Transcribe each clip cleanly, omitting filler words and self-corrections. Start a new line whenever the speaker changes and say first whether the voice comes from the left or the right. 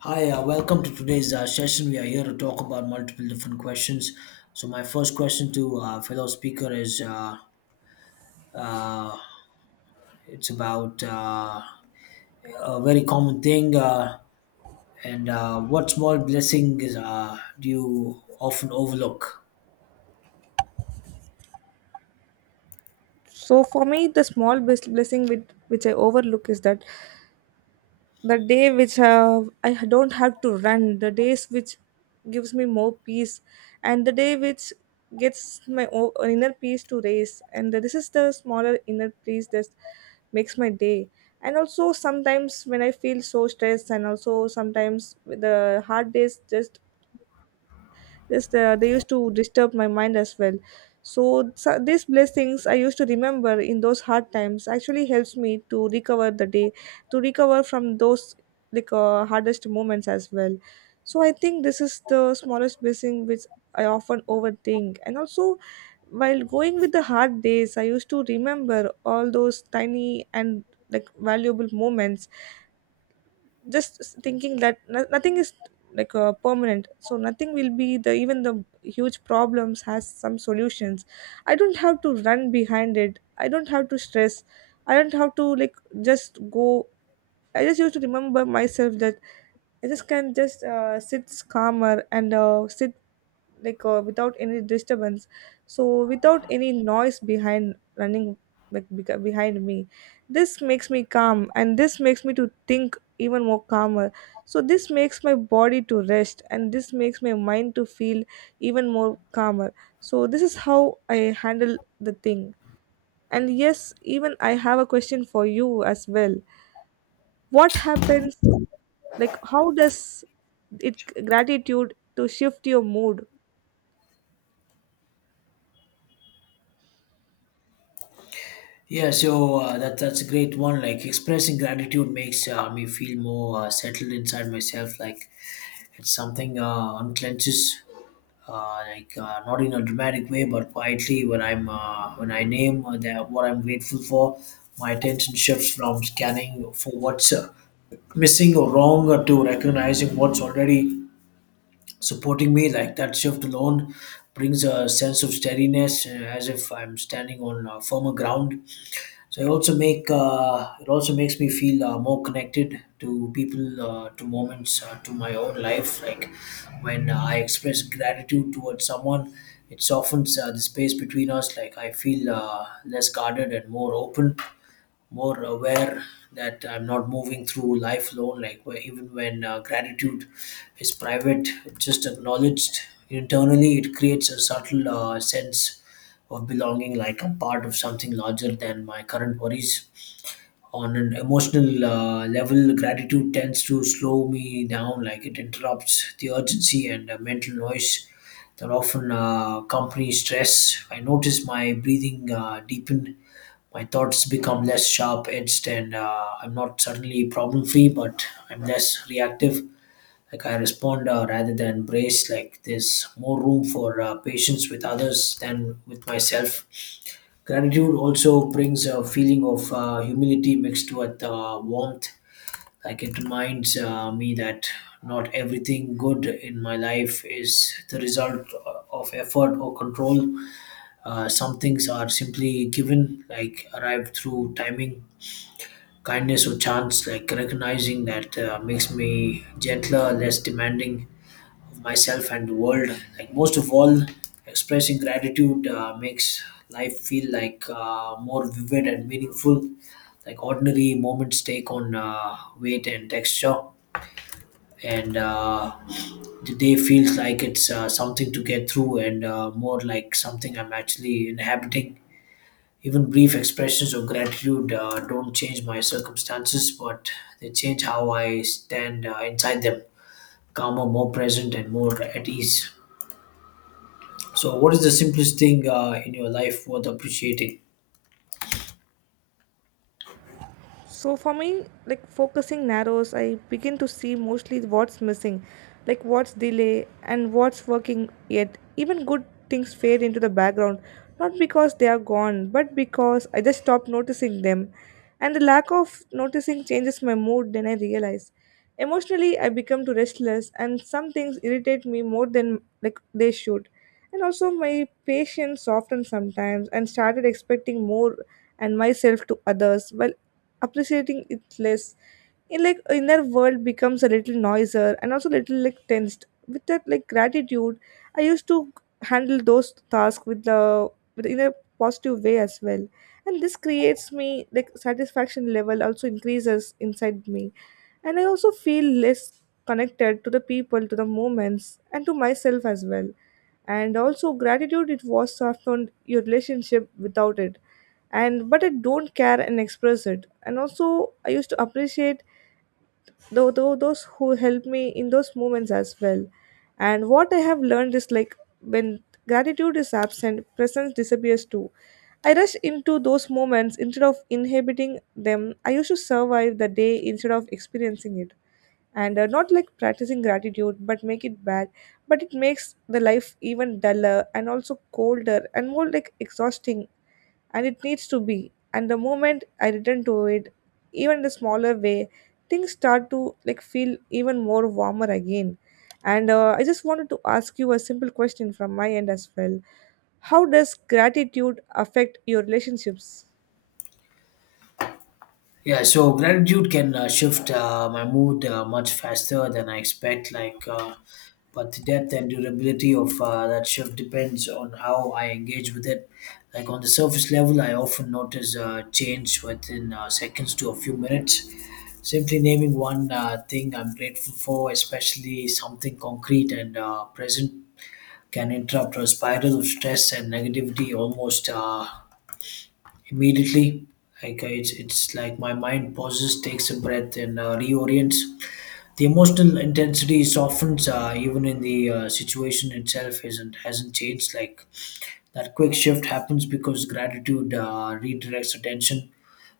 left: Hi, welcome to today's session. We are here to talk about multiple different questions. So, my first question to fellow speaker is uh, it's about a very common thing, and what small blessings do you often overlook?
right: So for me, the small blessing with which I overlook is that the day which I don't have to run, the days which gives me more peace, and the day which gets my inner peace to raise, and this is the smaller inner peace that makes my day. And also sometimes when I feel so stressed, and also sometimes with the hard days just yes, they used to disturb my mind as well. So these blessings I used to remember in those hard times actually helps me to recover the day, to recover from those like hardest moments as well. So I think this is the smallest blessing which I often overthink. And also, while going with the hard days, I used to remember all those tiny and like valuable moments just thinking that nothing is like permanent, so nothing will be the even the huge problems has some solutions. I don't have to run behind it, I don't have to stress, I don't have to like just go. I just used to remember myself that I just can just sit calmer and sit like without any disturbance, so without any noise behind running like behind me. This makes me calm and this makes me to think even more calmer, so this makes my body to rest and this makes my mind to feel even more calmer. So this is how I handle the thing. And yes, even I have a question for you as well. What happens, like how does it gratitude to shift your mood?
left: Yeah, so that's a great one. Like expressing gratitude makes me feel more settled inside myself. Like it's something unclenches not in a dramatic way, but quietly. When I name what I'm grateful for, my attention shifts from scanning for what's missing or wrong to recognizing what's already supporting me. Like that shift alone brings a sense of steadiness, as if I'm standing on firmer ground. So it also make it also makes me feel more connected to people, to moments, to my own life. Like when I express gratitude towards someone, it softens the space between us. Like I feel less guarded and more open, more aware that I'm not moving through life alone. Like where even when gratitude is private, it's just acknowledged internally. It creates a subtle sense of belonging, like I'm part of something larger than my current worries. On an emotional level, gratitude tends to slow me down. Like it interrupts the urgency and mental noise that often accompany stress. I notice my breathing deepen, my thoughts become less sharp edged and I'm not suddenly problem free, but I'm less reactive. Like I respond rather than embrace, like there's more room for patience with others than with myself. Gratitude also brings a feeling of humility mixed with warmth. Like it reminds me that not everything good in my life is the result of effort or control. Some things are simply given, like arrive through timing, kindness or chance. Like recognizing that makes me gentler, less demanding of myself and the world. Like most of all, expressing gratitude makes life feel like more vivid and meaningful. Like ordinary moments take on weight and texture, and the day feels like it's something to get through and more like something I'm actually inhabiting. Even brief expressions of gratitude don't change my circumstances, but they change how I stand inside them, calmer, more present, and more at ease. So, what is the simplest thing in your life worth appreciating?
right: So for me, like focusing narrows, I begin to see mostly what's missing, like what's delay and what's working yet. Even good things fade into the background, not because they are gone, but because I just stopped noticing them. And the lack of noticing changes my mood, then I realize. Emotionally I become too restless and some things irritate me more than like they should. And also my patience softened sometimes and started expecting more and myself to others while appreciating it less. In like inner world becomes a little noisier and also little like tensed with that like gratitude I used to handle those tasks with the with in a positive way as well. And this creates me like satisfaction level also increases inside me, and I also feel less connected to the people, to the moments, and to myself as well. And also gratitude it was softened your relationship without it, and but I don't care and express it, and also I used to appreciate though those who help me in those moments as well. And what I have learned is like when gratitude is absent, presence disappears too. I rush into those moments instead of inhabiting them. I used to survive the day instead of experiencing it. And not like practicing gratitude, but make it bad. But it makes the life even duller and also colder and more like exhausting, and it needs to be. And the moment I return to it, even in a smaller way, things start to like feel even more warmer again. And I just wanted to ask you a simple question from my end as well. How does gratitude affect your relationships?
left: Yeah, so gratitude can shift my mood much faster than I expect. But the depth and durability of that shift depends on how I engage with it. Like on the surface level, I often notice change within seconds to a few minutes. Simply naming one thing I'm grateful for, especially something concrete and present, can interrupt a spiral of stress and negativity almost immediately. Like it's like my mind pauses, takes a breath, and reorients. The emotional intensity softens, even in the situation itself isn't hasn't changed. Like that quick shift happens because gratitude redirects attention.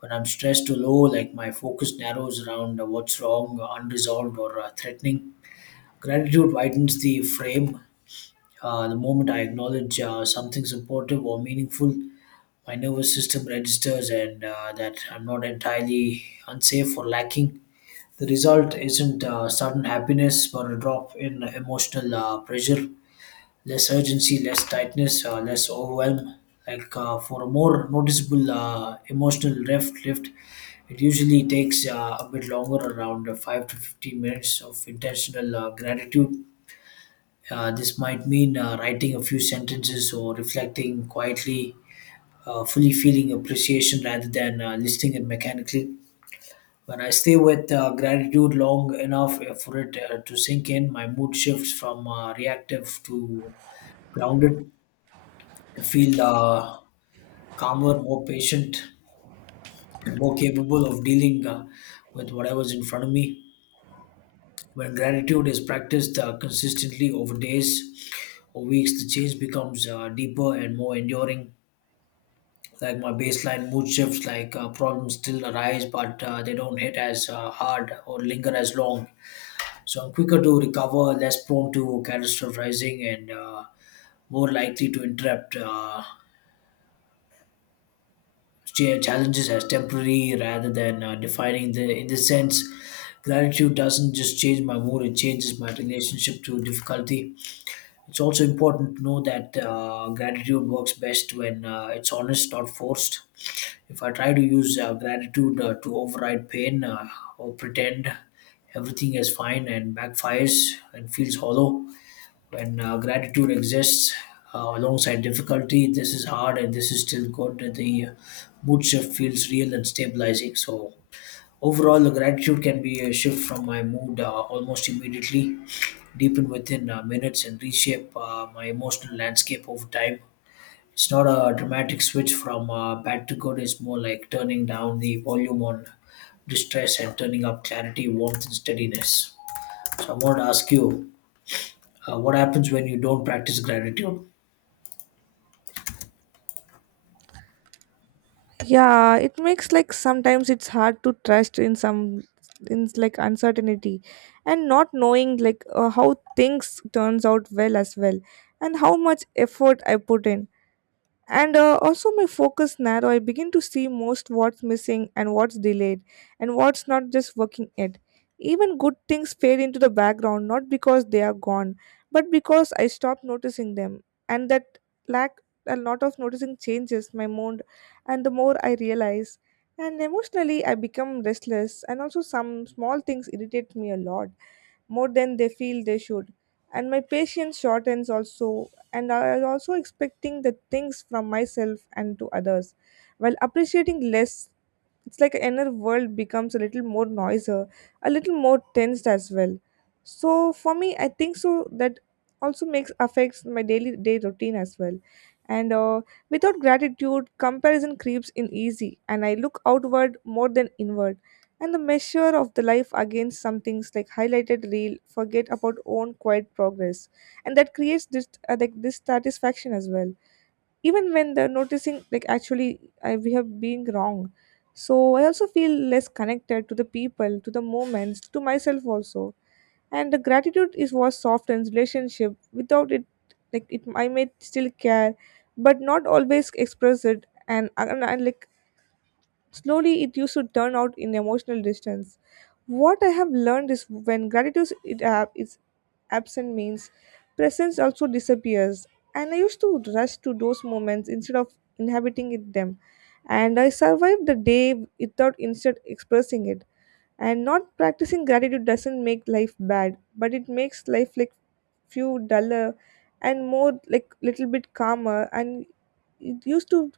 left: When I'm stressed or low, like my focus narrows around what's wrong, unresolved, or threatening. Gratitude widens the frame. The moment I acknowledge something supportive or meaningful, my nervous system registers and that I'm not entirely unsafe or lacking. The result isn't sudden happiness, but a drop in emotional pressure, less urgency, less tightness, less overwhelm. For a more noticeable lift, it usually takes a bit longer, around 5 to 15 minutes of intentional gratitude. This might mean writing a few sentences or reflecting quietly, fully feeling appreciation rather than listing it mechanically. When I stay with gratitude long enough for it to sink in, my mood shifts from reactive to grounded. I feel calmer, more patient, more capable of dealing with whatever's in front of me. When gratitude is practiced consistently over days or weeks, the change becomes deeper and more enduring. Like my baseline mood shifts, like problems still arise but they don't hit as hard or linger as long, so I'm quicker to recover, less prone to catastrophizing and more likely to interrupt challenges as temporary rather than defining the, in this sense gratitude doesn't just change my mood, it changes my relationship to difficulty. It's also important to know that gratitude works best when it's honest, not forced. If I try to use gratitude to override pain or pretend everything is fine, and backfires and feels hollow, when gratitude exists alongside difficulty, this is hard and this is still good. The mood shift feels real and stabilizing. So, overall, the gratitude can be a shift from my mood almost immediately, deepen within minutes and reshape my emotional landscape over time. It's not a dramatic switch from bad to good, it's more like turning down the volume on distress and turning up clarity, warmth, and steadiness. So, I want to ask you what happens when you don't practice gratitude?
right: Yeah, it makes like sometimes it's hard to trust in some in like uncertainty, and not knowing like how things turns out well as well, and how much effort I put in. And also my focus narrow, I begin to see most what's missing and what's delayed and what's not just working yet. Even good things fade into the background, not because they are gone, but because I stop noticing them. And that lack, a lot of noticing changes my mood, and the more I realize. And emotionally I become restless and also some small things irritate me a lot more than they feel they should. And my patience shortens also, and I am also expecting the things from myself and to others, while appreciating less. It's like the inner world becomes a little more noisier, a little more tensed as well. So for me, I think so that also makes affects my daily day routine as well. And without gratitude, comparison creeps in easy, and I look outward more than inward. And the measure of the life against some things like highlighted real, forget about own quiet progress, and that creates this like dissatisfaction as well, even when they're noticing like actually I, we have been wrong. So I also feel less connected to the people, to the moments, to myself also. And the gratitude is what softens relationship without it. Like it, I may still care but not always express it, and like slowly it used to turn out in emotional distance. What I have learned is when gratitude is absent means presence also disappears. And I used to rush to those moments instead of inhabiting it them, and I survived the day without instead expressing it. And not practicing gratitude doesn't make life bad, but it makes life like few duller and more like little bit calmer, and it used to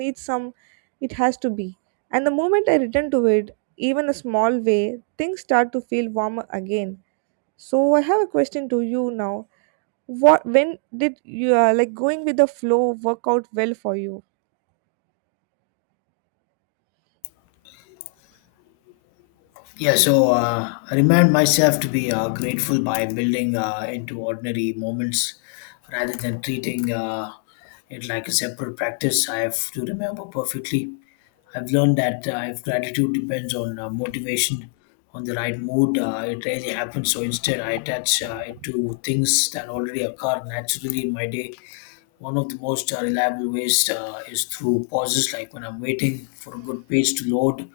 right: need some, it has to be. And the moment I return to it, even a small way, things start to feel warmer again. So I have a question to you now. What when did you like going with the flow work out well for you?
left: Yeah, so I remind myself to be grateful by building into ordinary moments rather than treating it like a separate practice I have to remember perfectly. I've learned that if gratitude depends on motivation, on the right mood, it rarely happens. So instead, I attach it to things that already occur naturally in my day. One of the most reliable ways is through pauses, like when I'm waiting for a good page to load,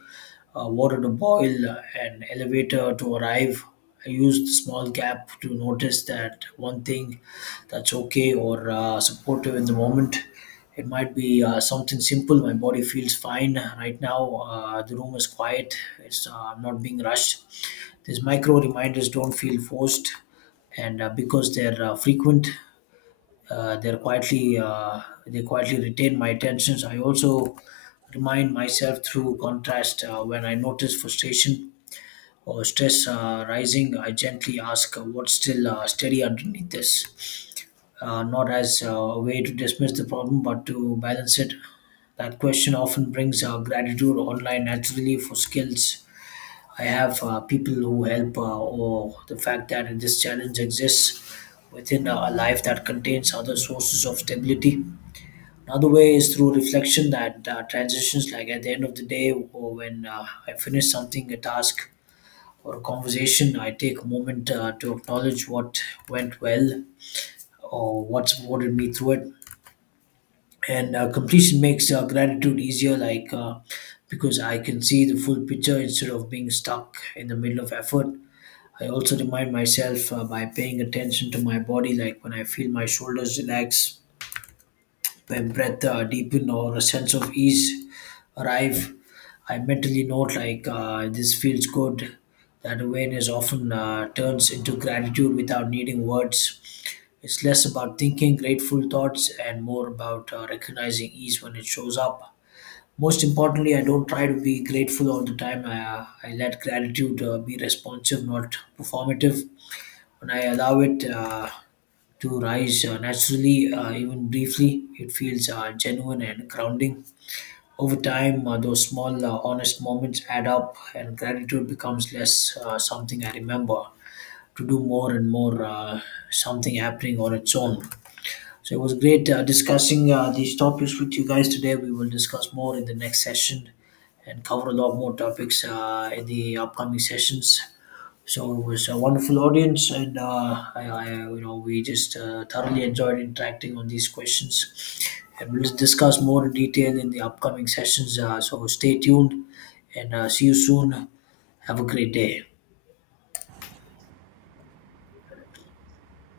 left: water to boil, an elevator to arrive. I used small gap to notice that one thing that's okay or supportive in the moment. It might be something simple. My body feels fine right now. The room is quiet. It's I'm not being rushed. These micro reminders don't feel forced, and because they're frequent, uh, they're quietly uh, they quietly retain my attentions. I also remind myself through contrast when I notice frustration or stress rising. I gently ask, "What's still steady underneath this?" Not as a way to dismiss the problem, but to balance it. That question often brings gratitude online naturally for skills. I have people who help, or the fact that this challenge exists within a life that contains other sources of stability. Another way is through reflection that transitions, like at the end of the day, or when I finish something, a task or a conversation, I take a moment to acknowledge what went well or what supported me through it. And Completion makes gratitude easier, because I can see the full picture instead of being stuck in the middle of effort. I also remind myself by paying attention to my body, like when I feel my shoulders relax, when breath deepen or a sense of ease arrive, I mentally note, this feels good. That awareness often turns into gratitude without needing words. It's less about thinking grateful thoughts and more about recognizing ease when it shows up. Most importantly, I don't try to be grateful all the time. I let gratitude be responsive, not performative. When I allow it, to rise naturally, even briefly. It feels genuine and grounding. Over time, those small, honest moments add up, and gratitude becomes less something I remember to do more and more something happening on its own. So it was great discussing these topics with you guys today. We will discuss more in the next session and cover a lot more topics in the upcoming sessions. So it was a wonderful audience, and we just thoroughly enjoyed interacting on these questions, and we'll discuss more in detail in the upcoming sessions. So stay tuned, and see you soon. Have a great day.